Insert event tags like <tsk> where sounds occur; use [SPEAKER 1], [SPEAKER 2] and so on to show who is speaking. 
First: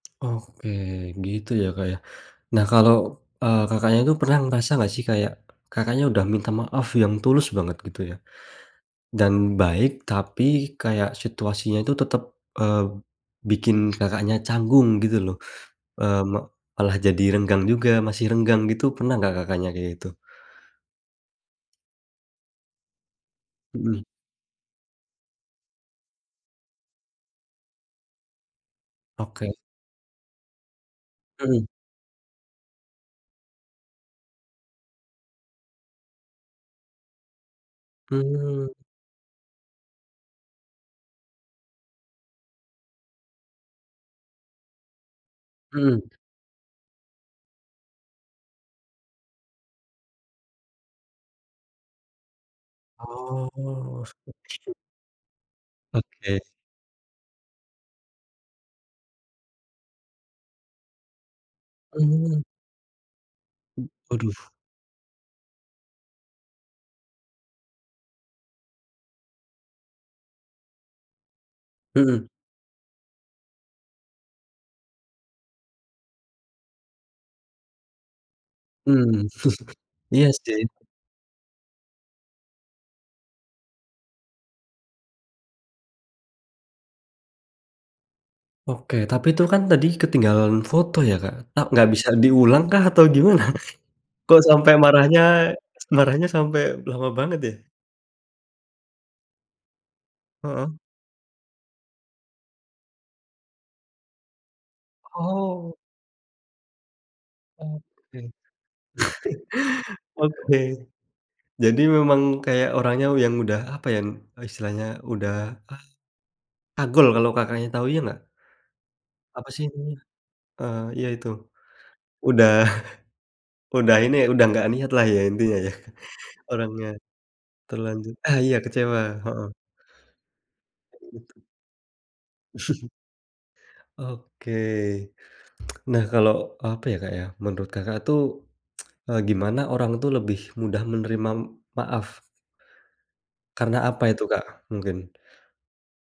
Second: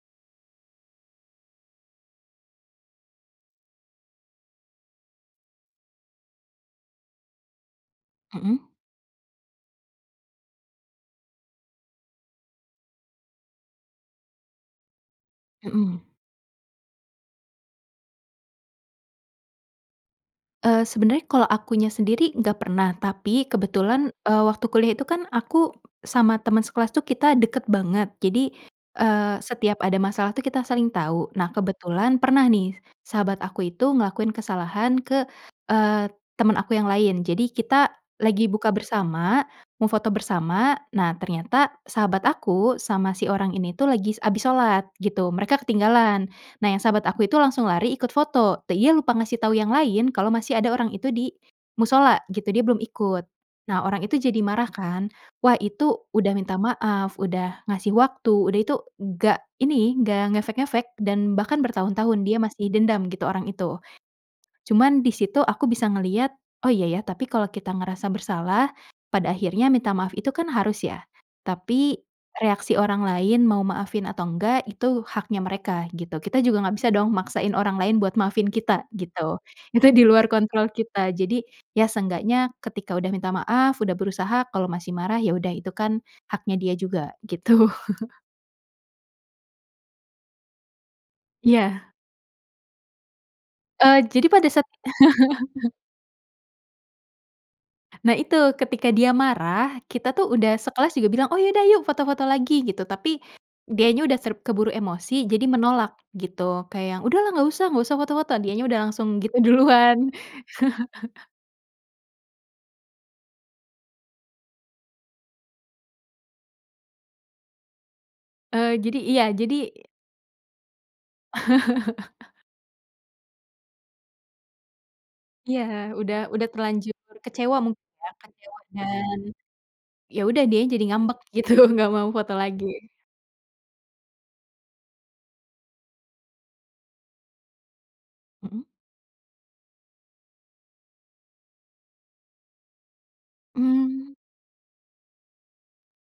[SPEAKER 1] Oke, gitu ya, Kak, ya. Nah, kalau, eee, Kakaknya itu pernah ngerasa nggak sih kayak Kakaknya udah minta maaf yang tulus banget gitu ya,
[SPEAKER 2] Mmm.
[SPEAKER 1] dan baik, tapi kayak situasinya itu tetap, eee, bikin Kakaknya canggung gitu loh,
[SPEAKER 2] Mhm.
[SPEAKER 1] eee, mo malah jadi renggang juga masih renggang, gitu. Pernah nggak Kakaknya kayak gitu?
[SPEAKER 2] Eee, sebenarnya kalau akunya sendiri nggak pernah, tapi
[SPEAKER 1] Mhm.
[SPEAKER 2] kebetulan, eee, waktu kuliah itu kan, aku sama teman sekelas tuh kita deket banget. Jadi, eee,
[SPEAKER 1] Oke.
[SPEAKER 2] setiap ada masalah tuh kita saling tahu. Nah,
[SPEAKER 1] Mhm.
[SPEAKER 2] kebetulan pernah nih, sahabat aku itu ngelakuin kesalahan ke, eee, teman aku yang lain. Jadi, kita lagi buka
[SPEAKER 1] Mmm.
[SPEAKER 2] bersama, mau foto bersama. Nah, ternyata sahabat aku, sama si orang ini tuh lagi s habis sholat gitu, mereka
[SPEAKER 1] Mmm.
[SPEAKER 2] ketinggalan. Nah, yang sahabat aku itu langsung lari ikut foto, dia lupa ngasih tahu yang lain, kalau masih ada orang itu di mushola gitu, dia belum ikut. Nah,
[SPEAKER 1] Oh,
[SPEAKER 2] orang itu jadi
[SPEAKER 1] seperti
[SPEAKER 2] marah
[SPEAKER 1] itu.
[SPEAKER 2] kan. Wah, itu udah
[SPEAKER 1] Oke.
[SPEAKER 2] minta maaf, udah ngasih waktu, udah itu nggak ini, nggak ngefek-ngefek. Dan bahkan bertahun-tahun dia
[SPEAKER 1] Mmm.
[SPEAKER 2] masih dendam gitu orang itu.
[SPEAKER 1] M waduh.
[SPEAKER 2] Cuman di situ aku bisa ngelihat, “Oh, iya, ya, tapi kalau kita ngerasa bersalah, pada akhirnya minta maaf itu kan harus ya.” Tapi
[SPEAKER 1] Mhm.
[SPEAKER 2] reaksi orang lain mau maafin atau nggak itu haknya mereka gitu. Kita juga nggak bisa dong maksain orang lain buat maafin kita,
[SPEAKER 1] Mmm,
[SPEAKER 2] gitu. Itu
[SPEAKER 1] <chuckles>
[SPEAKER 2] di luar
[SPEAKER 1] iya, sih.
[SPEAKER 2] kontrol kita. Jadi, ya seenggaknya ketika udah minta maaf, udah berusaha, kalau masih marah, ya udah, itu kan haknya dia juga gitu. <chuckles>
[SPEAKER 1] Oke, tapi itu kan tadi ketinggalan foto ya, Kak. Ta
[SPEAKER 2] Iya.
[SPEAKER 1] nggak bisa diulang kah, atau gimana?
[SPEAKER 2] Eee, jadi
[SPEAKER 1] Kok
[SPEAKER 2] pada saat
[SPEAKER 1] sampai marahnya
[SPEAKER 2] <laughs>
[SPEAKER 1] marahnya sampai lama banget ya?
[SPEAKER 2] Nah, itu ketika dia marah, kita tuh udah
[SPEAKER 1] Heeh.
[SPEAKER 2] sekelas juga bilang, “Oh, ya udah, yuk foto-foto lagi." Gitu. Tapi, dianya udah ter keburu emosi, jadi
[SPEAKER 1] Oh.
[SPEAKER 2] menolak gitu. Kayak yang, “Udahlah, nggak usah nggak usah
[SPEAKER 1] Oke.
[SPEAKER 2] foto-foto.” Dianya udah langsung gitu duluan.
[SPEAKER 1] <chuckles> Oke.
[SPEAKER 2] <chuckles>
[SPEAKER 1] Jadi, memang kayak orangnya u yang udah, apa yang istilahnya udah, a agul kalau Kakaknya tahu ya nggak?
[SPEAKER 2] Eee, jadi iya,
[SPEAKER 1] Apa
[SPEAKER 2] jadi
[SPEAKER 1] sih ininya? Eee, ya, itu.
[SPEAKER 2] <chuckles>
[SPEAKER 1] Udah, <chuckles> udah ini ya udah gak niat lah ya, intinya,
[SPEAKER 2] Iya,
[SPEAKER 1] ya,
[SPEAKER 2] udah
[SPEAKER 1] <chuckles>
[SPEAKER 2] udah
[SPEAKER 1] orangnya.
[SPEAKER 2] terlanjur kecewa mungkin ya,
[SPEAKER 1] Terlanjur ah, iya,
[SPEAKER 2] kecewa
[SPEAKER 1] kecewa,
[SPEAKER 2] dan,
[SPEAKER 1] heeh.
[SPEAKER 2] ya udah dianya jadi
[SPEAKER 1] Kayak
[SPEAKER 2] ngambek
[SPEAKER 1] gitu.
[SPEAKER 2] gitu, nggak mau foto lagi.
[SPEAKER 1] <chuckles> Oke. <tsk> Nah, kalau, eee, apa ya, Kak, ya, menurut Kakak tuh,
[SPEAKER 2] Mmm.
[SPEAKER 1] <tsk> eee, gimana orang tuh lebih mudah menerima maaf? Karena apa
[SPEAKER 2] Mmm.
[SPEAKER 1] itu Kak mungkin?